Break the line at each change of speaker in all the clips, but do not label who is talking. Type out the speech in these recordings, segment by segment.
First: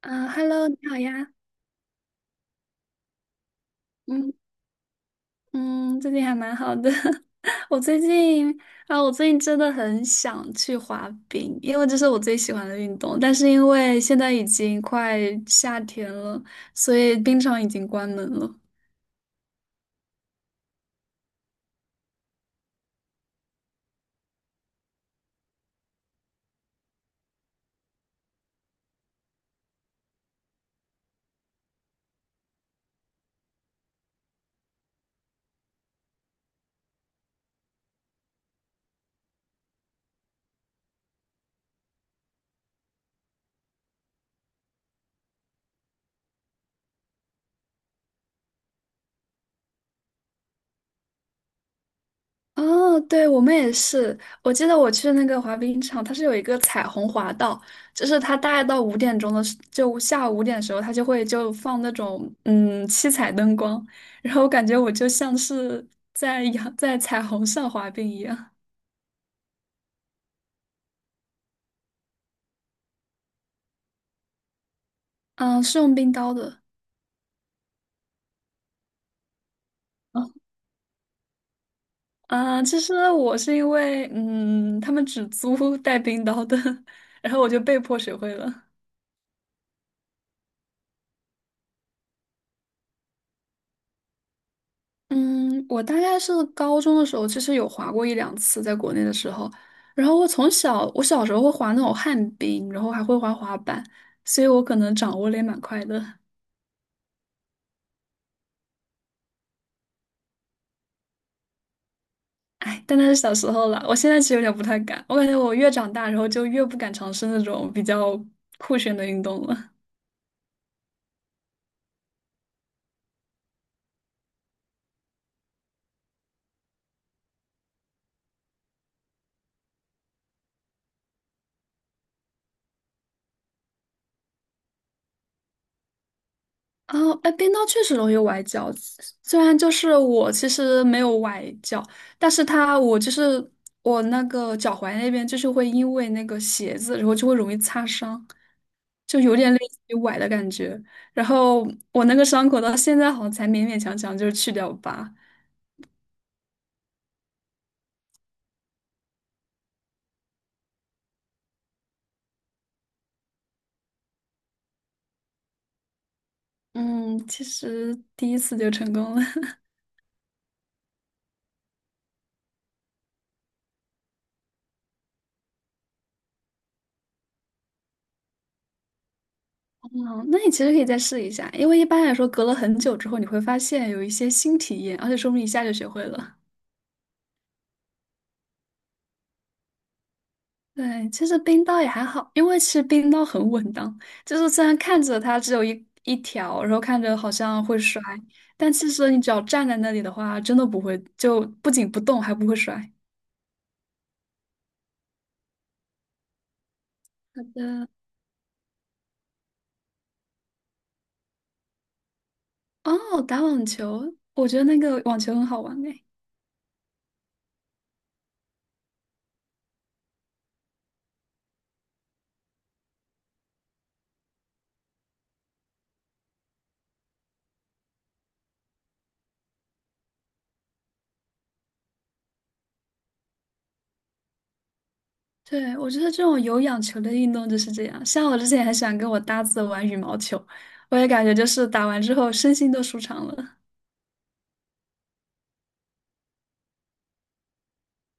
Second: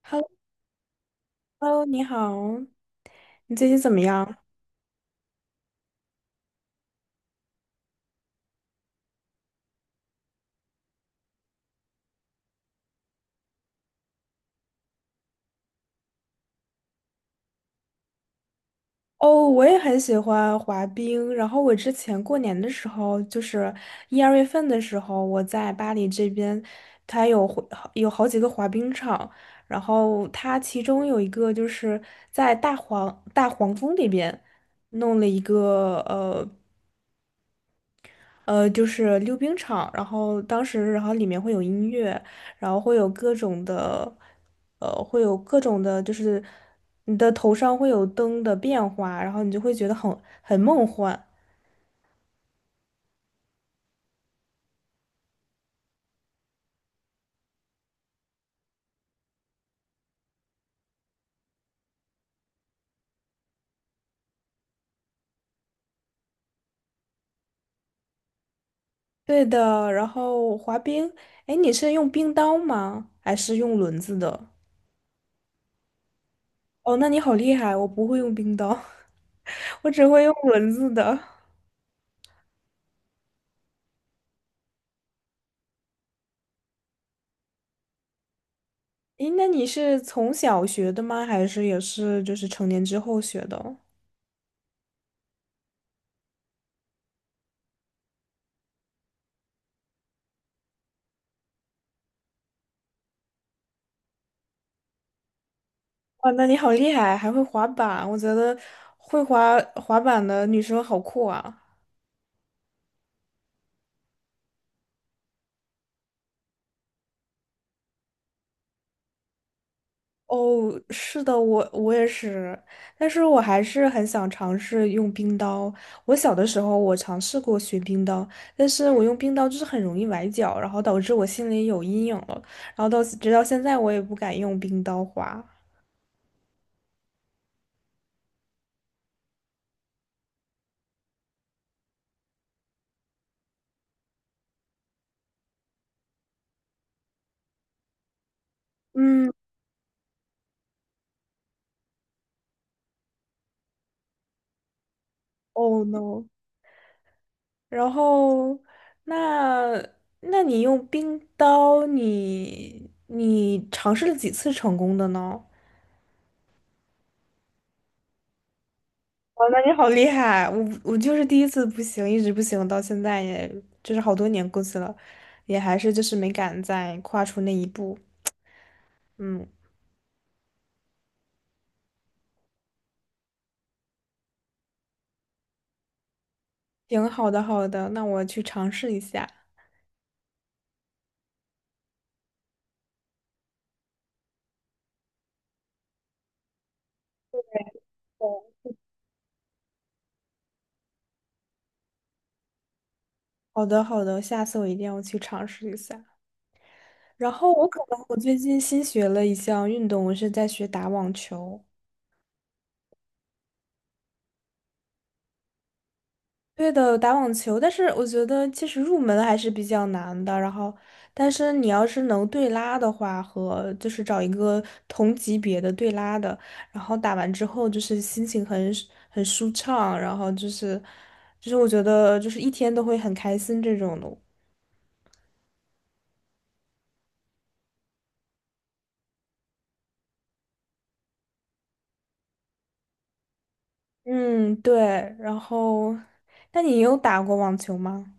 啊，Hello，你好呀。
Hello，你好，你最近怎么
嗯
样？
嗯，最近还蛮好的。我最近我最近真的很想去滑冰，因为这是我最喜欢的运动。但是因为现在已经快夏天了，所以冰场已经关门了。
哦，我也很喜欢滑冰。然后我之前过年的时候，就是一二月份的时候，我在巴黎这边，它有好几个滑冰场。然后它其中有一个就是在大黄蜂里边弄了一个。就是溜冰场，然后然后里面会有音乐，然后会有各种的，呃，会有各种的，就是你的头上会有灯的变化，然后你就会觉得很梦幻。
哦，对，我们也是。我记得我去那个滑冰场，它是有一个彩虹滑道，就是它大概到5点钟的时，就下午5点的时候，它就会就放那种七彩灯光，然后我感觉我就像是在彩虹上滑冰一样。
对的，然后滑冰，哎，你是用冰刀吗？还是用轮子的？
嗯，是用冰刀的。
哦，那你好厉害，我不会用冰刀，我只会
哦
用轮子的。
啊，其实我是因为他们只租带冰刀的，然后我就被迫学会了。
诶，那你是从小学的吗？还是也是就是成年之后学的？
嗯，我大概是高中的时候，其实有滑过一两次，在国内的时候。然后我从小，我小时候会滑那种旱冰，然后还会滑滑板，所以我可能掌握的也蛮快的。
哇，那你好厉害，还会滑板，我觉得会滑滑板的女生好酷啊！
哎，但那是小时候了，我现在其实有点不太敢。我感觉我越长大，然后就越不敢尝试那种比较酷炫的运动了。
哦，是的，我也是，但是我还是很想尝试用冰刀。我小的时候我尝试过学冰刀，但是我用冰刀就是很容易崴脚，然后导致我心里有阴影了，然后直到现在我也不敢用冰刀滑。
哦，哎，冰刀确实容易崴脚。虽然就是我其实没有崴脚，但是它我就是我那个脚踝那边就是会因为那个鞋子，然后就会容易擦伤，就
嗯
有点类似于崴的感觉。然后我那个伤口到现在好像才勉勉强强就是去掉疤。
，Oh no！然后，那那你用冰刀，你尝试了几次成功的呢？
嗯，其实第一次就成功了。
哇，那 你好厉害！我就是第一次不行，一直不行，到现在也就是好多年过去了，也还是就是没敢再跨出那一步。嗯，
嗯，那你其实可以再试一下，因为一般来说隔了很久之后，你会发现有一些新体验，而且说不定一下就学会了。
行，好的，好的，那我去尝试一下。
对，其实冰刀也还好，因为其实冰刀很稳当，就是虽然看着它只有一条，然后看着好像会摔，但其实你只要站在那里的话，真的不会，就不仅不动，还不会摔。
好的，好的，下次我一定要去尝试一下。然
好
后我可
的，
能我最近新学了一项运动，我是在学打网球。
哦，打网球，我觉得那个网球很好玩诶。
对的，打网球，但是我觉得其实入门还是比较难的。然后，但是你要是能对拉的话，和就是找一个同级别的对拉的，然后打完之后就是心情很舒畅，然后就是我觉得就是一天都会很开心这种的。
对，我觉得这种有氧球的运动就是这样，像我之前也很喜欢跟我搭子玩羽毛球，我也感觉就是打完之后身心都舒畅了。
嗯，对。然后，那你有打过网球吗？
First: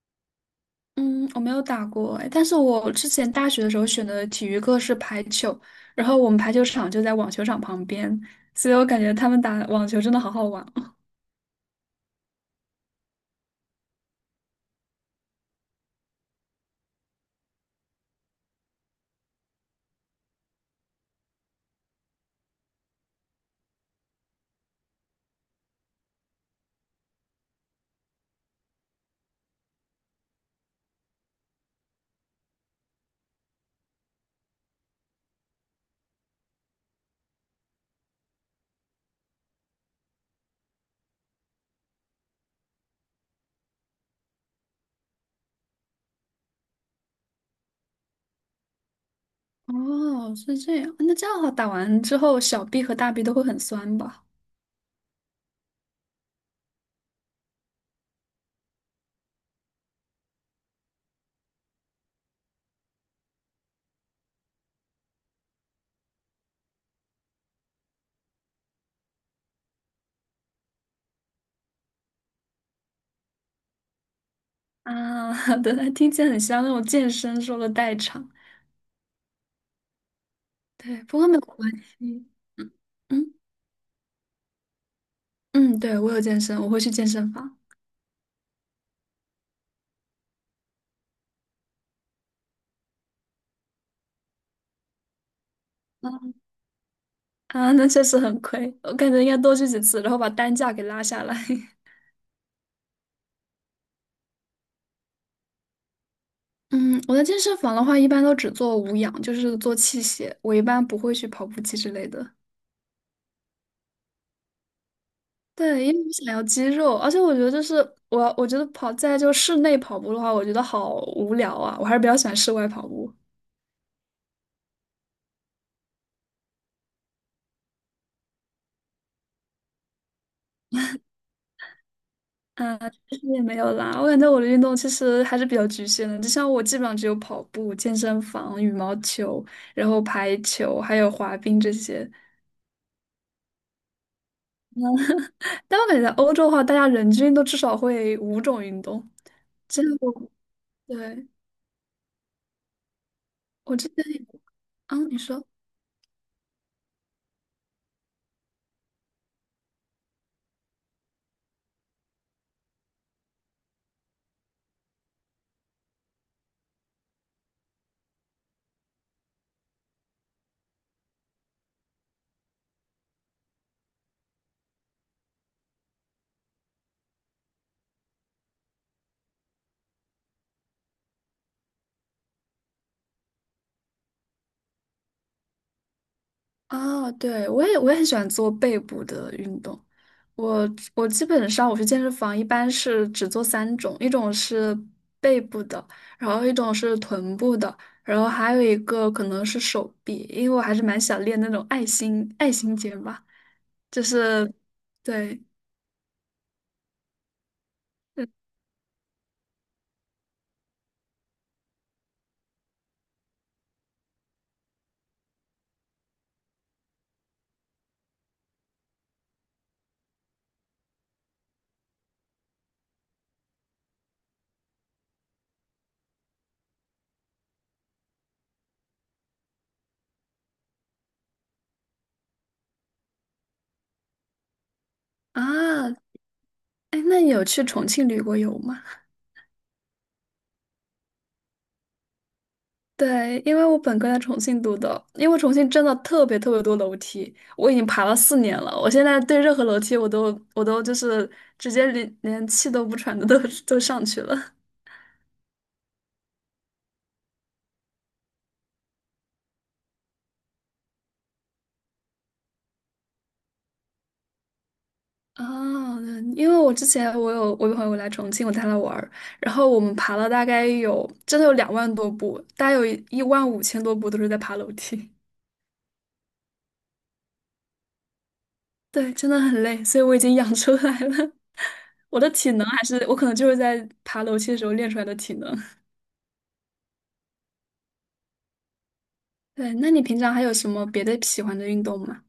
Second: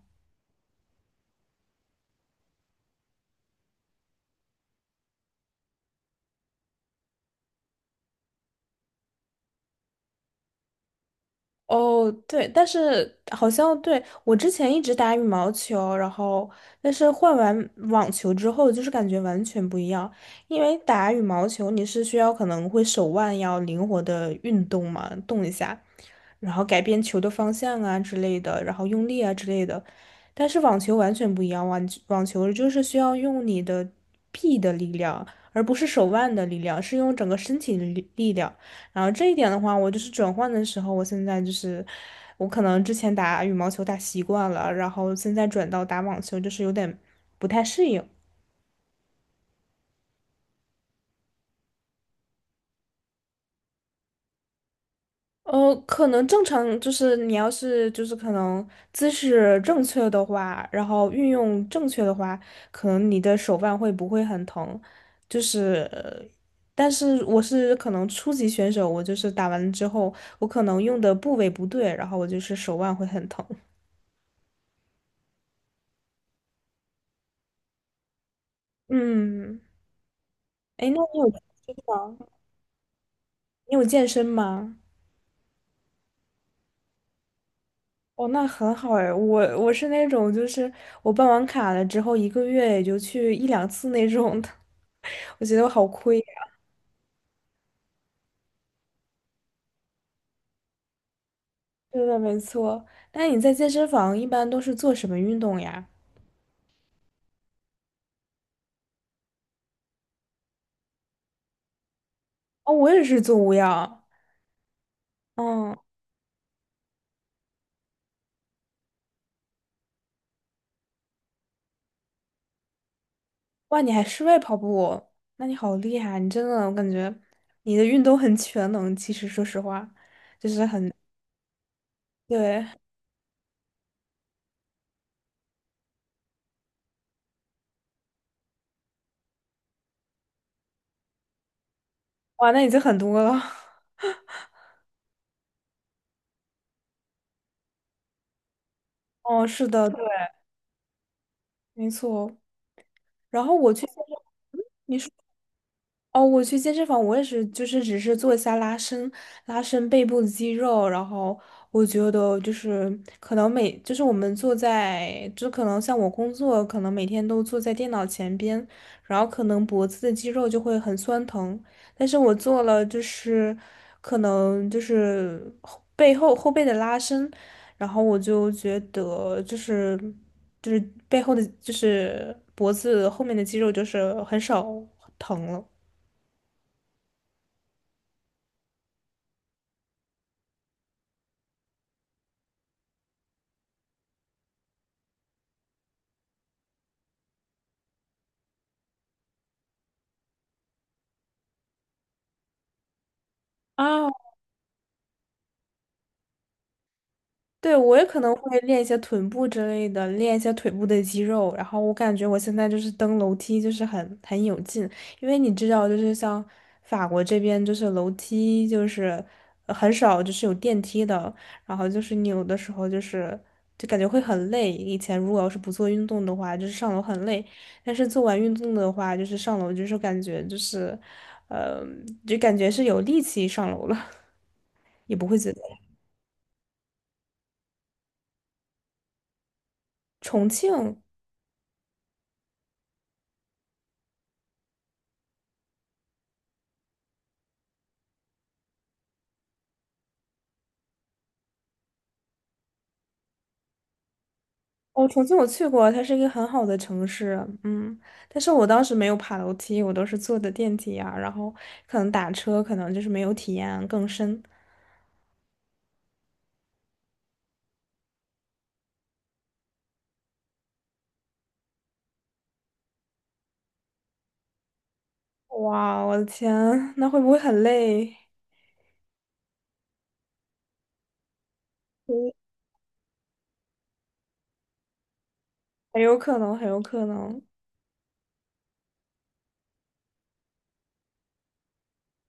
嗯，我没有打过哎，但是我之前大学的时候选的体育课是排球，然后我们排球场就在网球场旁边，所以我感觉他们打网球真的好好玩。
哦，对，但是好像对，我之前一直打羽毛球，然后但是换完网球之后，就是感觉完全不一样。因为打羽毛球你是需要可能会手腕要灵活的运动嘛，动一下，然后改变球的方向啊之类的，然后用力啊之类的。但是网球完全不一样，网球就是需要用你的臂的力量，而不是手腕的力量，是用整个身体的力量。然后这一点的话，我就是转换的时候，我现在就是我可能之前打羽毛球打习惯了，然后现在转到打网球，就是有点不太适应。
哦，是这样，那这样的话打完之后小臂和大臂都会很酸吧？
可能正常就是你要是就是可能姿势正确的话，然后运用正确的话，可能你的手腕会不会很疼？就是，但是我是可能初级选手，我就是打完之后，我可能用的部位不对，然后我就是手腕会很疼。
啊，对，听起来很像那种健身说的代偿。
嗯。哎，那
对，不
你
过
有
没
健
有关
身吗？
系。嗯嗯
你有健身吗？
嗯，对，我有健身，我会去健身房。
哦，那很好哎，我是那种就是我办完卡了之后一个月也就去一两次那种的，我觉得我好亏呀。
啊，那确实很亏，我感觉应该多去几次，然后把单价给拉下来。
对的，没错。那你在健身房一般都是做什么运动呀？
嗯，我在健身房的话，一般都只做无氧，就是做器械。我一般不会去跑步机之类的。
哦，我也是做无氧。嗯，
对，因为我想要肌肉，而且我觉得就是我觉得跑在就室内跑步的话，我觉得好无聊啊，我还是比较喜欢室外跑步。
哇，你还室外跑步，那你好厉害啊！你真的，我感觉你的运动很全能。其实说实话，就是很，对，
嗯，其实也没有啦，我感觉我的运动其实还是比较局限的，就像我基本上只有跑步、健身房、羽毛球，然后排球，还有滑冰这些。
哇，那已经很多了。
但我感觉在欧洲的话，大家人均都至少会五种运动，
哦，是
这
的，
样
对，
我对。
没错。然后我
我
去
之
健
前
身，
啊，
你说。
你说
哦，我去健身房，我也是，就是只是做一下拉伸，拉伸背部的肌肉，然后我觉得就是可能每，就是我们坐在，就可能像我工作，可能每天都坐在电脑前边，然后可能脖子的肌肉就会很酸疼，但是我做了就是可能就是后背的拉伸，然后我就觉得就是背后的就是脖子后面的肌肉就是很少疼了。
啊，对，我也很喜欢做背部的运动。我我基本上我去健身房一般是只做三种，一种是背部的，然后一种是臀部的，然后还有一个可能是手臂，因为我还是蛮想练那种爱心肩吧，就
啊，
是对，
对，我也可
嗯
能会练一些臀部之类的，练一些腿部的肌肉。然后我感觉我现在就是登楼梯就是很有劲，因为你知道，就是像法国这边就是楼梯就是很少就是有电梯的，然后就是你有的时候就是就感觉会很累。以前如果要是不做运动的话，就是上楼很累，但是做完运动的话，就是上楼就是感觉就是，呃，就感觉是有力气上楼了，也不会觉得。
啊，哎，那你有去重庆旅过游吗？
重庆。
对，因为我本科在重庆读的，因为重庆真的特别特别多楼梯，我已经爬了4年了，我现在对任何楼梯我都就是直接连气都不喘的都 都上去了。
哦，重庆我去过啊，它是一个很好的城市，嗯，但是我当时没有爬楼梯，我都是坐的电梯呀，然后可能打车，可能就是没有体验更深。
哦，对因为我之前我有朋友来重庆，我带他玩儿，然后我们爬了大概有真的有2万多步，大概有1万5千多步都是在爬楼梯。
哇，我的天，那会不会很累？
对，真的很累，所以我已经养出来了。我的
嗯
体能还是我可能就是在爬楼梯的时候练出来的体能。
很有可能，很有可能。
对，那你平常还有什么别的喜欢的运动吗？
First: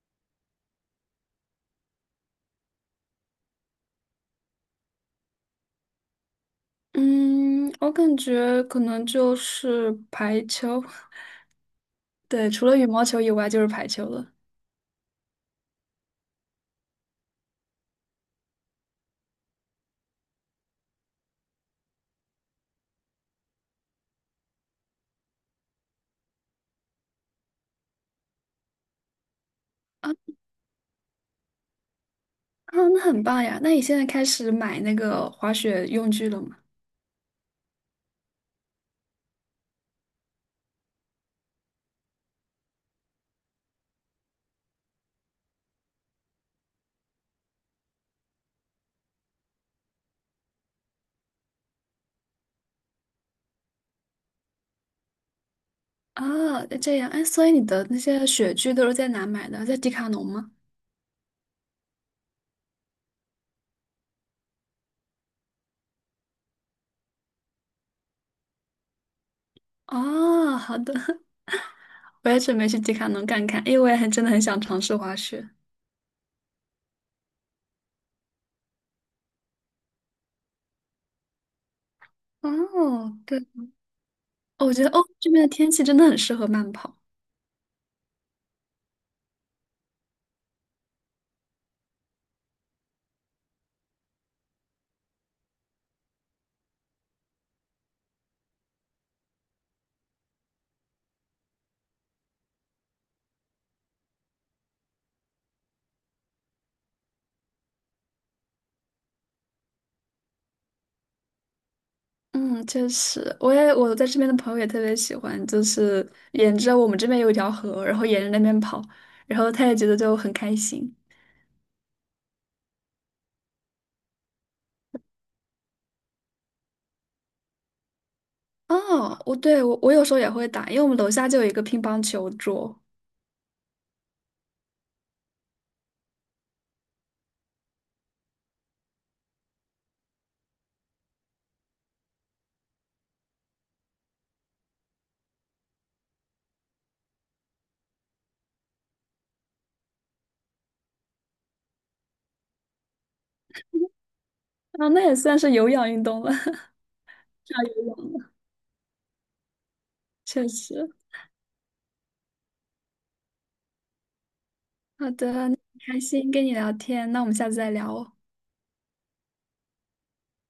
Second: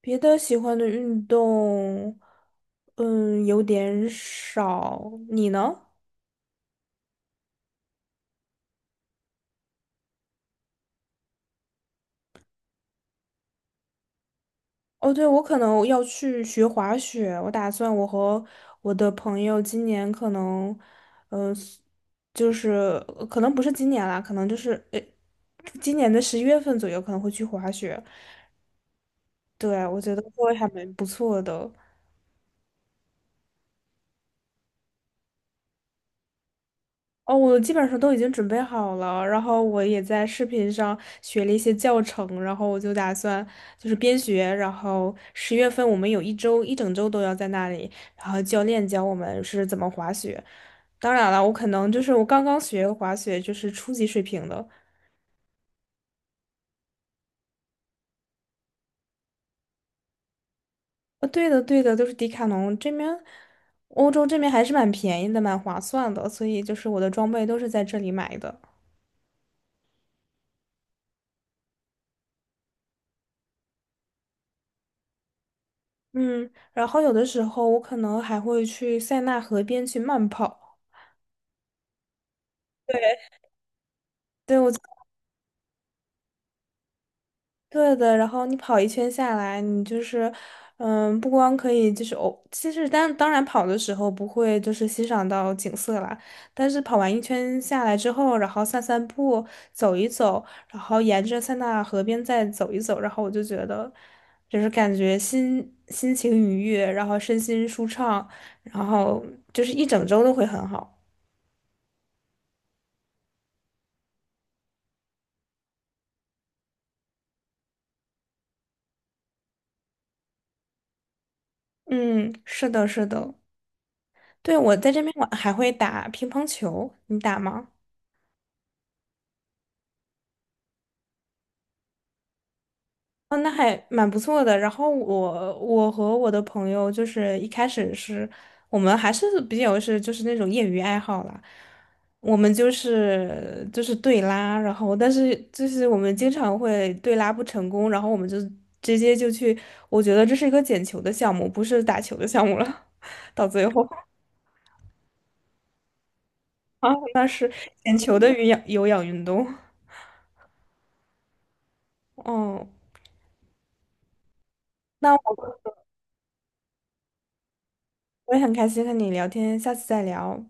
别的喜欢的运动，有点少。你呢？
嗯，我感觉可能就是排球，对，除了羽毛球以外就是排球了。
哦，对，我可能要去学滑雪，我打算我和我的朋友今年可能，嗯，就是可能不是今年啦，可能就是今年的十一月份左右可能会去滑雪。对，我
啊
觉得会还蛮不错的。
啊，那很棒呀！那你现在开始买那个滑雪用具了吗？
哦，我基本上都已经准备好了，然后我也在视频上学了一些教程，然后我就打算就是边学，然后十月份我们有一整周都要在那里，然后教练教我们是怎么滑雪。当然了，我可能就是我刚刚学滑雪，就是初级水平的。
啊，这样，哎，所以你的那些雪具都是在哪买的？在迪卡侬吗？
对的，对的，都是迪卡侬这边，欧洲这边还是蛮便宜的，蛮划算的，所以就是我的装备都是在这里买的。
哦，好的，我也准备去迪卡侬看看，因为我也很真的很想尝试滑雪。
嗯，然后有的时候我可能还会去塞纳河边去慢跑。对，
哦，对，
对
哦
我。
我觉得哦，这边的天气真的很适合慢跑。
对的，然后你跑一圈下来，你就是，不光可以就是哦，其实当然跑的时候不会就是欣赏到景色啦，但是跑完一圈下来之后，然后散散步，走一走，然后沿着塞纳河边再走一走，然后我就觉得，就是感觉心情愉悦，然后身心舒畅，然后就是一整周都会很好。
嗯，确实，我在这边的朋友也特别喜欢，就是沿着我们这边有一条河，然后沿着那边跑，然后他也觉得就很开心。
嗯，是的，是的，对，我在这边我还会打乒乓球，你打吗？
哦，我对我我有时候也会打，因为我们楼下就有一个乒乓球桌，
哦，那还蛮不错的。然后我和我的朋友就是一开始是我们还是比较是就是那种业余爱好啦，我们就是对拉，然后但是就是我们经常会对拉不成功，然后我们就直接就去，我觉得这是一个捡球的项目，不是打球的项目了。到最后
啊，那也算是有氧运动了，上
啊，
有
捡
氧
球的
了，
有氧运动。
确实。
哦，
好
那
的，那很
我
开心跟你聊天，那我们下次再聊哦。
我也很开心和你聊天，下次再聊。